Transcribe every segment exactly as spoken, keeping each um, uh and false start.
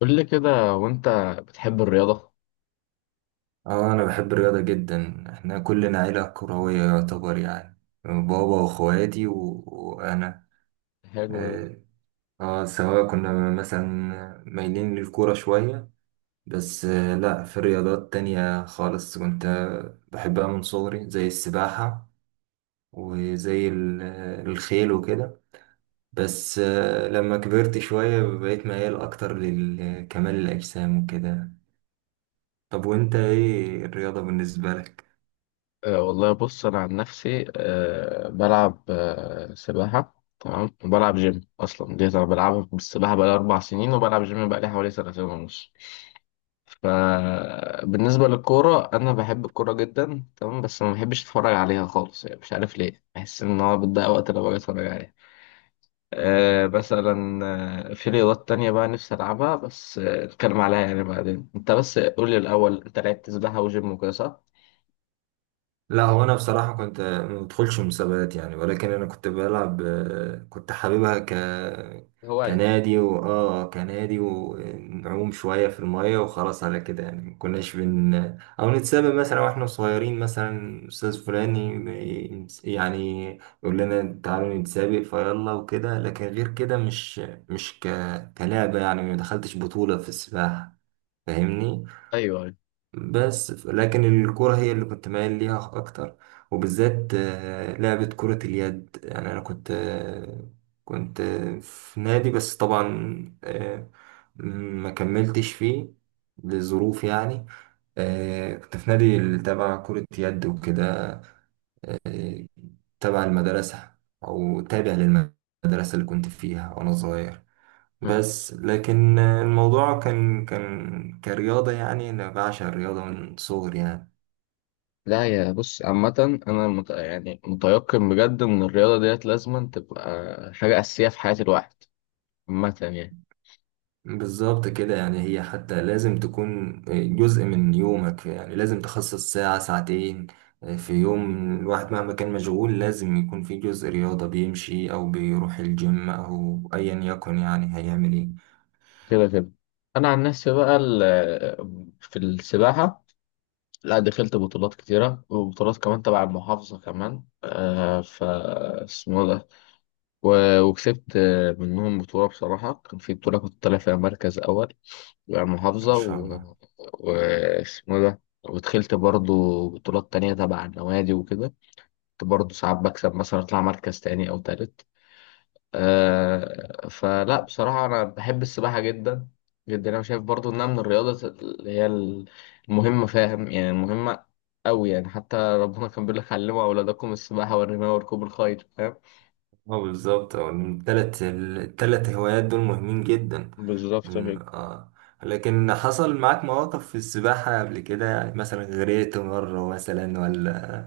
قول لي كده، وانت بتحب الرياضة؟ اه، انا بحب الرياضة جدا. احنا كلنا عيلة كروية يعتبر يعني. بابا واخواتي و... وانا. حلو ده. اه آه، سواء كنا مثلا مايلين للكورة شوية. بس آه لا، في رياضات تانية خالص كنت بحبها من صغري، زي السباحة وزي ال- الخيل وكده. بس آه لما كبرت شوية بقيت ميال اكتر لكمال الاجسام وكده. طب وانت ايه الرياضة بالنسبة لك؟ أه والله بص، انا عن نفسي أه بلعب أه سباحة، تمام. وبلعب جيم اصلا دي انا بلعبها، بالسباحة بقالي اربع سنين، وبلعب جيم بقالي حوالي سنتين ونص. فبالنسبة للكورة انا بحب الكورة جدا تمام، بس ما بحبش اتفرج عليها خالص، يعني مش عارف ليه، بحس ان هو بتضيع وقت لو باجي اتفرج عليها. آه مثلا، آه، في رياضات تانية بقى نفسي ألعبها، بس آه، نتكلم عليها يعني بعدين. أنت بس قول لي الأول، أنت لعبت سباحة وجيم وكده صح؟ لا هو انا بصراحه كنت ما بدخلش مسابقات يعني، ولكن انا كنت بلعب، آه، كنت حاببها ك هواية. كنادي واه كنادي، ونعوم شويه في الميه وخلاص على كده يعني. ما كناش بن او نتسابق. مثلا واحنا صغيرين مثلا استاذ فلاني م- يعني يقول لنا تعالوا نتسابق فيلا وكده، لكن غير كده مش مش ك... كلعبه يعني. ما دخلتش بطوله في السباحه. فاهمني؟ ايوه ايوه. بس ف- لكن الكرة هي اللي كنت مايل ليها أكتر، وبالذات آه، لعبة كرة اليد. يعني أنا كنت آه، كنت آه، في نادي، بس طبعا آه، ما كملتش فيه لظروف يعني. آه، كنت في نادي اللي تبع كرة يد وكده، آه، تبع المدرسة، أو تابع للمدرسة اللي كنت فيها وأنا صغير. مم. بس لكن آه، الموضوع كان كان كرياضة. يعني أنا بعشق الرياضة من صغري يعني. لا يا بص، عامة أنا مت... يعني متيقن بجد إن الرياضة ديت لازما تبقى حاجة أساسية في حياة الواحد، عامة يعني. بالظبط كده. يعني هي حتى لازم تكون جزء من يومك. يعني لازم تخصص ساعة ساعتين آه، في يوم الواحد، مهما كان مشغول لازم يكون في جزء رياضة، بيمشي أو بيروح الجيم أو أيا يكن، يعني هيعمل إيه. كده كده. أنا عن نفسي بقى ال... في السباحة لا دخلت بطولات كتيرة، وبطولات كمان تبع المحافظة كمان، آه ف اسمه ده، و- وكسبت آه، منهم بطولة. بصراحة كان في بطولة كنت طالع فيها مركز أول، يعني إن محافظة شاء و... الله. واسمه إيه ده. ودخلت برضو بطولات تانية تبع النوادي وكده، كنت برضو ساعات بكسب مثلا أطلع مركز تاني أو تالت. آه فلا بصراحة أنا بحب السباحة جدا جدا، أنا شايف برضو إنها من الرياضة اللي هي المهمة، فاهم يعني؟ المهمة أوي يعني، حتى ربنا كان بيقول لك علموا أولادكم السباحة والرماية وركوب الخيل، فاهم؟ اه، بالظبط. اه، التلات التلات هوايات دول مهمين جدا. بالظبط إن- كده. اه لكن حصل معاك مواقف في السباحة قبل كده؟ يعني مثلا غرقت مرة مثلا ولا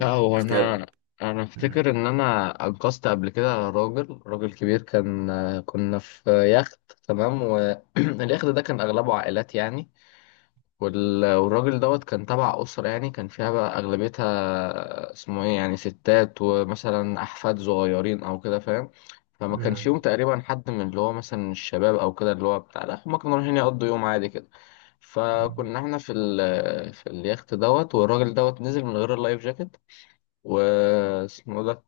لا هو الكاب؟ انا انا افتكر مم. ان انا انقذت قبل كده راجل، راجل كبير كان. كنا في يخت، تمام. واليخت ده كان اغلبه عائلات يعني، وال- والراجل دوت كان تبع اسره يعني، كان فيها بقى اغلبيتها، اسمه ايه، يعني ستات ومثلا احفاد صغيرين او كده، فاهم؟ فما كانش يوم تقريبا حد من اللي هو مثلا الشباب او كده، اللي هو بتاع، لا هما كانوا رايحين يقضوا يوم عادي كده. مم. فكنا احنا في ال في اليخت دوت، والراجل دوت نزل من غير اللايف جاكيت واسمه ده،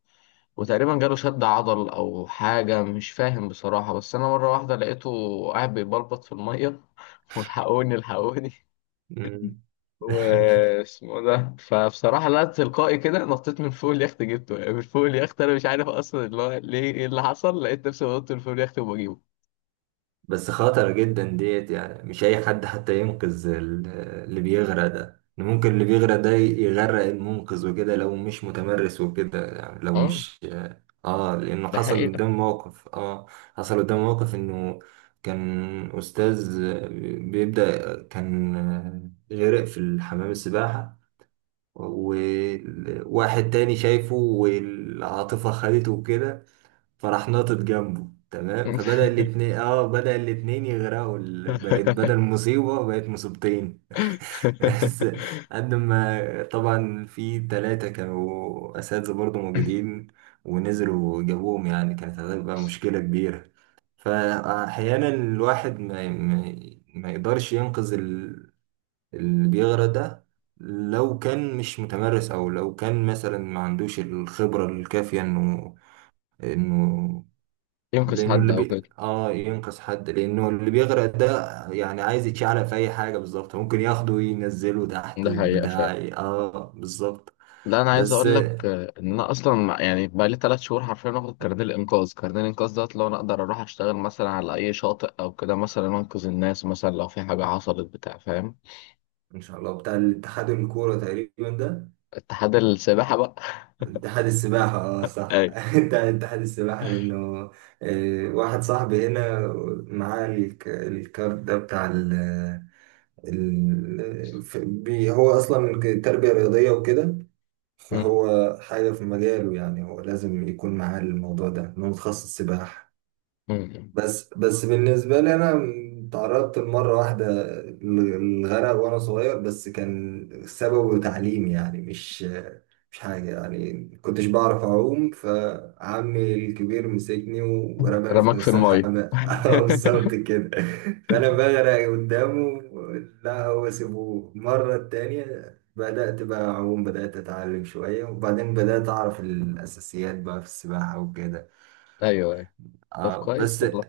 وتقريبا جاله شد عضل او حاجه، مش فاهم بصراحه. بس انا مره واحده لقيته قاعد بيبلبط في الميه والحقوني الحقوني مم. واسمه ده. فبصراحه لا، تلقائي كده نطيت من فوق اليخت جبته، يعني من فوق اليخت انا مش عارف اصلا اللي هو ليه، ايه اللي حصل، لقيت نفسي بنط من فوق اليخت وبجيبه. بس خطر جدا ديت. يعني مش اي حد حتى ينقذ ال- اللي بيغرق ده. إن ممكن اللي بيغرق ده يغرق المنقذ وكده لو مش متمرس وكده. يعني لو اه، مش اه لانه ده حصل حقيقة. قدام موقف. اه، حصل قدام موقف انه كان استاذ بيبدأ كان غرق في الحمام السباحة، وواحد تاني شايفه والعاطفة خدته وكده، فراح ناطط جنبه تمام. فبدأ الاتنين اه بدأ الاتنين يغرقوا. ال- بقت بدل مصيبة بقت مصيبتين. بس قد ما طبعا في تلاتة كانوا أساتذة برضو موجودين، ونزلوا وجابوهم، يعني كانت هتبقى مشكلة كبيرة. فأحيانا الواحد ما, ما, ما يقدرش ينقذ ال- اللي بيغرق ده لو كان مش متمرس، أو لو كان مثلا ما عندوش الخبرة الكافية إنه انه ينقذ لانه حد اللي او بي... كده. اه ينقذ حد. لانه اللي بيغرق ده يعني عايز يتشعلق في اي حاجه، بالظبط ممكن ياخده وينزله تحت ده حقيقة وبتاع، فعلا. اه بالظبط. لا انا عايز بس اقول لك آه، ان انا اصلا مع- يعني بقى لي ثلاث شهور حرفيا واخد كارنيه الانقاذ، كارنيه الانقاذ دوت لو انا اقدر اروح اشتغل مثلا على اي شاطئ او كده، مثلا انقذ الناس مثلا لو في حاجه حصلت بتاع، فاهم؟ ان شاء الله بتاع الاتحاد الكوره تقريبا ده. اتحاد السباحه بقى. اتحاد السباحه، اه، صح. ايوه. بتاع اتحاد السباحه لانه آه، واحد صاحبي هنا معاه الك- الكارت ده بتاع ال ال- ف- بي- هو اصلا تربيه رياضيه وكده. مم. فهو حاجة في مجاله. يعني هو لازم يكون معاه الموضوع ده، إنه متخصص سباحة. مم. بس بس بالنسبة لي أنا، تعرضت لمرة واحدة للغرق وأنا صغير، بس كان سببه تعليم يعني، مش مش حاجة. يعني كنتش بعرف أعوم، فعمي الكبير مسكني ورماني في رماك في نص الميه. الحمام. بالظبط كده. فأنا بغرق قدامه. لا هو سيبوه المرة التانية. بدأت بقى أعوم، بدأت أتعلم شوية، وبعدين بدأت أعرف الأساسيات بقى في السباحة وكده. ايوه ايوه. طب آه كويس بس والله.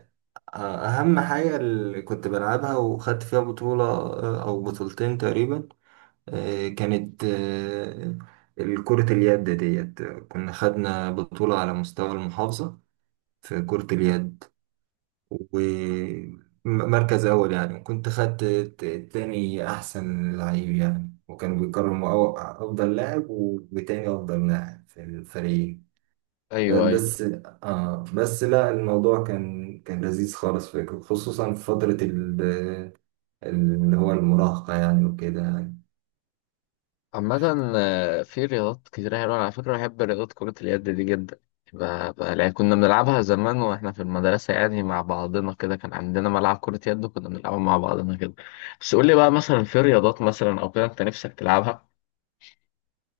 آه أهم حاجة اللي كنت بلعبها وخدت فيها بطولة آه، أو بطولتين تقريبا، آه كانت آه كرة اليد ديت. كنا خدنا بطولة على مستوى المحافظة في كرة اليد ومركز أول يعني. وكنت خدت ت- تاني أحسن لعيب يعني. وكانوا بيكرموا أو- أفضل لاعب وتاني أفضل لاعب في الفريق. آه، ايوه ايوه. بس آه بس لا الموضوع كان كان لذيذ خالص فكرة، خصوصا في فترة ال- اللي هو المراهقة يعني وكده يعني. عامة آه، في رياضات كتير حلوة على فكرة. بحب رياضة كرة اليد دي جدا. ب- ب- يعني كنا بنلعبها زمان واحنا في المدرسة يعني، مع بعضنا كده كان عندنا ملعب كرة يد وكنا بنلعبها مع بعضنا كده. بس قول لي بقى مثلا في رياضات مثلا أو كده أنت نفسك تلعبها؟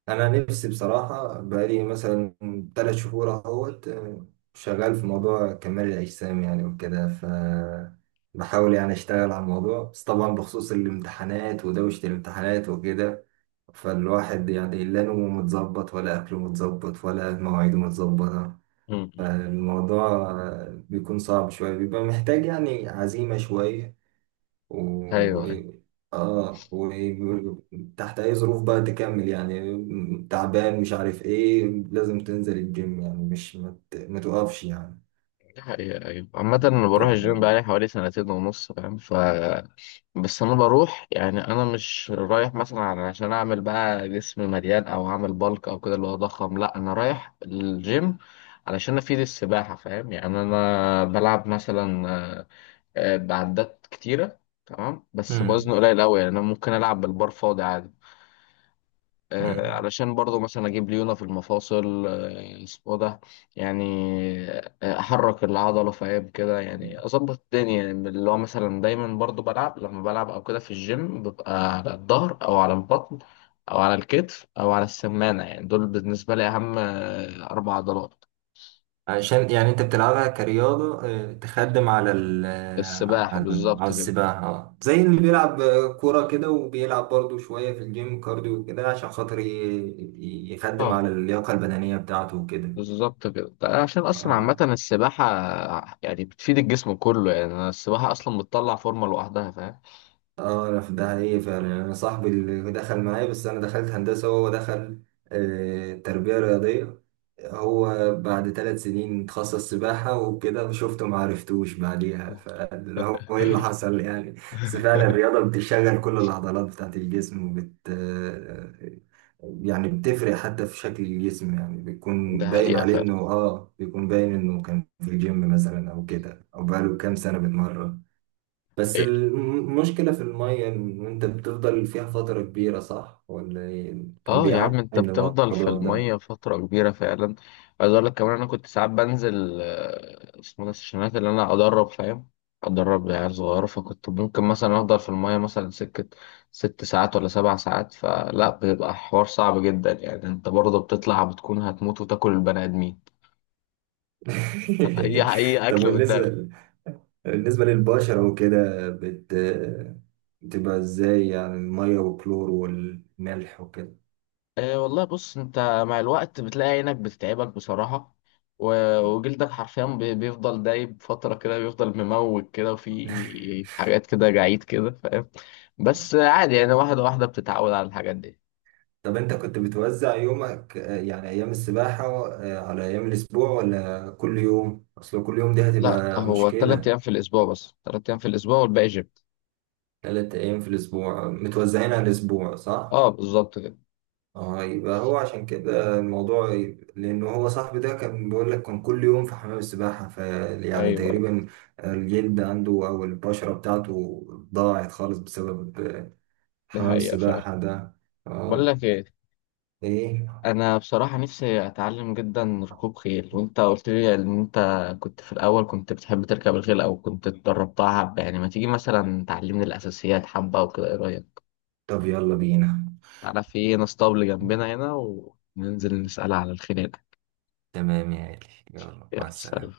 أنا نفسي بصراحة بقالي مثلا تلات شهور أهوت، آه، شغال في موضوع كمال الأجسام يعني وكده. ف بحاول يعني أشتغل على الموضوع، بس طبعا بخصوص الامتحانات ودوشة الامتحانات وكده، فالواحد يعني لا نومه متظبط ولا أكله متظبط ولا مواعيده متظبطة. مم. الموضوع بيكون صعب شوية، بيبقى محتاج يعني عزيمة شوية. و أيوه أيوه. اه وتحت أي ظروف بقى تكمل، يعني تعبان مش عارف ايه، لازم تنزل الجيم. يعني مش ما ت- ما تقفش يعني. دي حقيقة أيوه. عامة أنا آه، بروح طب. الجيم بقالي حوالي سنتين ونص، فاهم؟ بس انا بروح، يعني انا مش رايح مثلا عشان اعمل بقى جسم مليان او اعمل بالك او كده اللي هو ضخم، لا انا رايح الجيم علشان افيد السباحه، فاهم يعني؟ انا بلعب مثلا آه، آه، بعدات كتيره، تمام. بس بوزن مم. قليل قوي، يعني انا ممكن العب بالبار فاضي عادي، آه، مم. علشان برضو مثلا اجيب ليونه في المفاصل، آه، اسمه ده، يعني آه، احرك العضله، فاهم كده يعني؟ اظبط الدنيا، يعني اللي هو مثلا دايما برضو بلعب، لما بلعب او كده في الجيم ببقى على الظهر او على البطن او على الكتف او على السمانه، يعني دول بالنسبه لي اهم آه، اربع عضلات. عشان يعني انت بتلعبها كرياضة، اه، تخدم على ال آه، السباحه، على على بالظبط كده. السباحة، اه. زي اللي بيلعب اه، كورة كده، وبيلعب برضو شوية في الجيم كارديو كده عشان خاطر ي- ي- يخدم اه، على اللياقة البدنية بتاعته وكده. بالظبط كده. ده عشان اصلا عامه اه. السباحه يعني بتفيد الجسم كله، يعني السباحه اصلا بتطلع فورمه لوحدها، فاهم؟ اه، انا في ده حقيقي فعلا. يعني انا صاحبي اللي دخل معايا، بس انا دخلت هندسه وهو دخل آه، تربيه رياضيه. هو بعد ثلاث سنين اتخصص سباحه وكده، شفته ما عرفتوش بعديها. فاللي هو ايه اللي حصل يعني. بس فعلا الرياضه بتشغل كل العضلات بتاعت الجسم وبت آه، يعني بتفرق حتى في شكل الجسم. يعني بيكون ده باين حقيقة عليه فعلا. انه، اه بيكون باين انه كان في الجيم مثلا او كده، او بقاله كام سنه بيتمرن. بس حقيقة. المشكلة في المية إن أنت بتفضل فيها فترة كبيرة، صح؟ ولا إيه؟ كان اه يا عم، بيعاني انت من بتفضل في الموضوع ده. المية فترة كبيرة فعلا. عايز اقول لك كمان، انا كنت ساعات بنزل آه، اسمه ده السيشنات اللي انا ادرب، فاهم؟ ادرب عيال صغيرة، فكنت ممكن مثلا افضل في المية مثلا سكة ست ساعات ولا سبع ساعات، فلا بيبقى حوار صعب جدا يعني، انت برضه بتطلع بتكون هتموت وتاكل البني ادمين. اي اي طب اكل. بالنسبة بالنسبة للبشرة وكده بت... بتبقى إزاي، يعني المية والكلور والملح وكده؟ أه والله بص، انت مع الوقت بتلاقي عينك بتتعبك بصراحة، و- وجلدك حرفيا بي- بيفضل دايب فترة كده، بيفضل مموج كده وفي حاجات كده جعيد كده، فاهم؟ بس عادي يعني، واحدة واحدة بتتعود على الحاجات دي. طب أنت كنت بتوزع يومك آه، يعني أيام السباحة آه، على أيام الأسبوع ولا كل يوم؟ أصل كل يوم دي لا هتبقى هو تلات مشكلة. أيام في الأسبوع بس، تلات أيام في الأسبوع والباقي جيم. تلات أيام في الأسبوع متوزعين على الأسبوع، صح؟ اه بالظبط كده. اه يبقى هو عشان كده الموضوع ي- لان هو صاحبي ده كان بيقول لك كان كل يوم في حمام السباحة. ف يعني أيوه تقريبا الجلد عنده او البشرة بتاعته ضاعت خالص بسبب دي حمام حقيقة فعلا. السباحة ده. بقول اه. لك ايه، ايه؟ انا بصراحه نفسي اتعلم جدا ركوب خيل. وانت قلت لي ان انت كنت في الاول كنت بتحب تركب الخيل او كنت اتدربتها حبه، يعني ما تيجي مثلا تعلمني الاساسيات حبه وكده، ايه رايك؟ طب يلا بينا. تعالى في ناس طبل جنبنا هنا، وننزل نسال على الخيل هناك. تمام يا غالي، يلا مع يلا سلام. السلامة.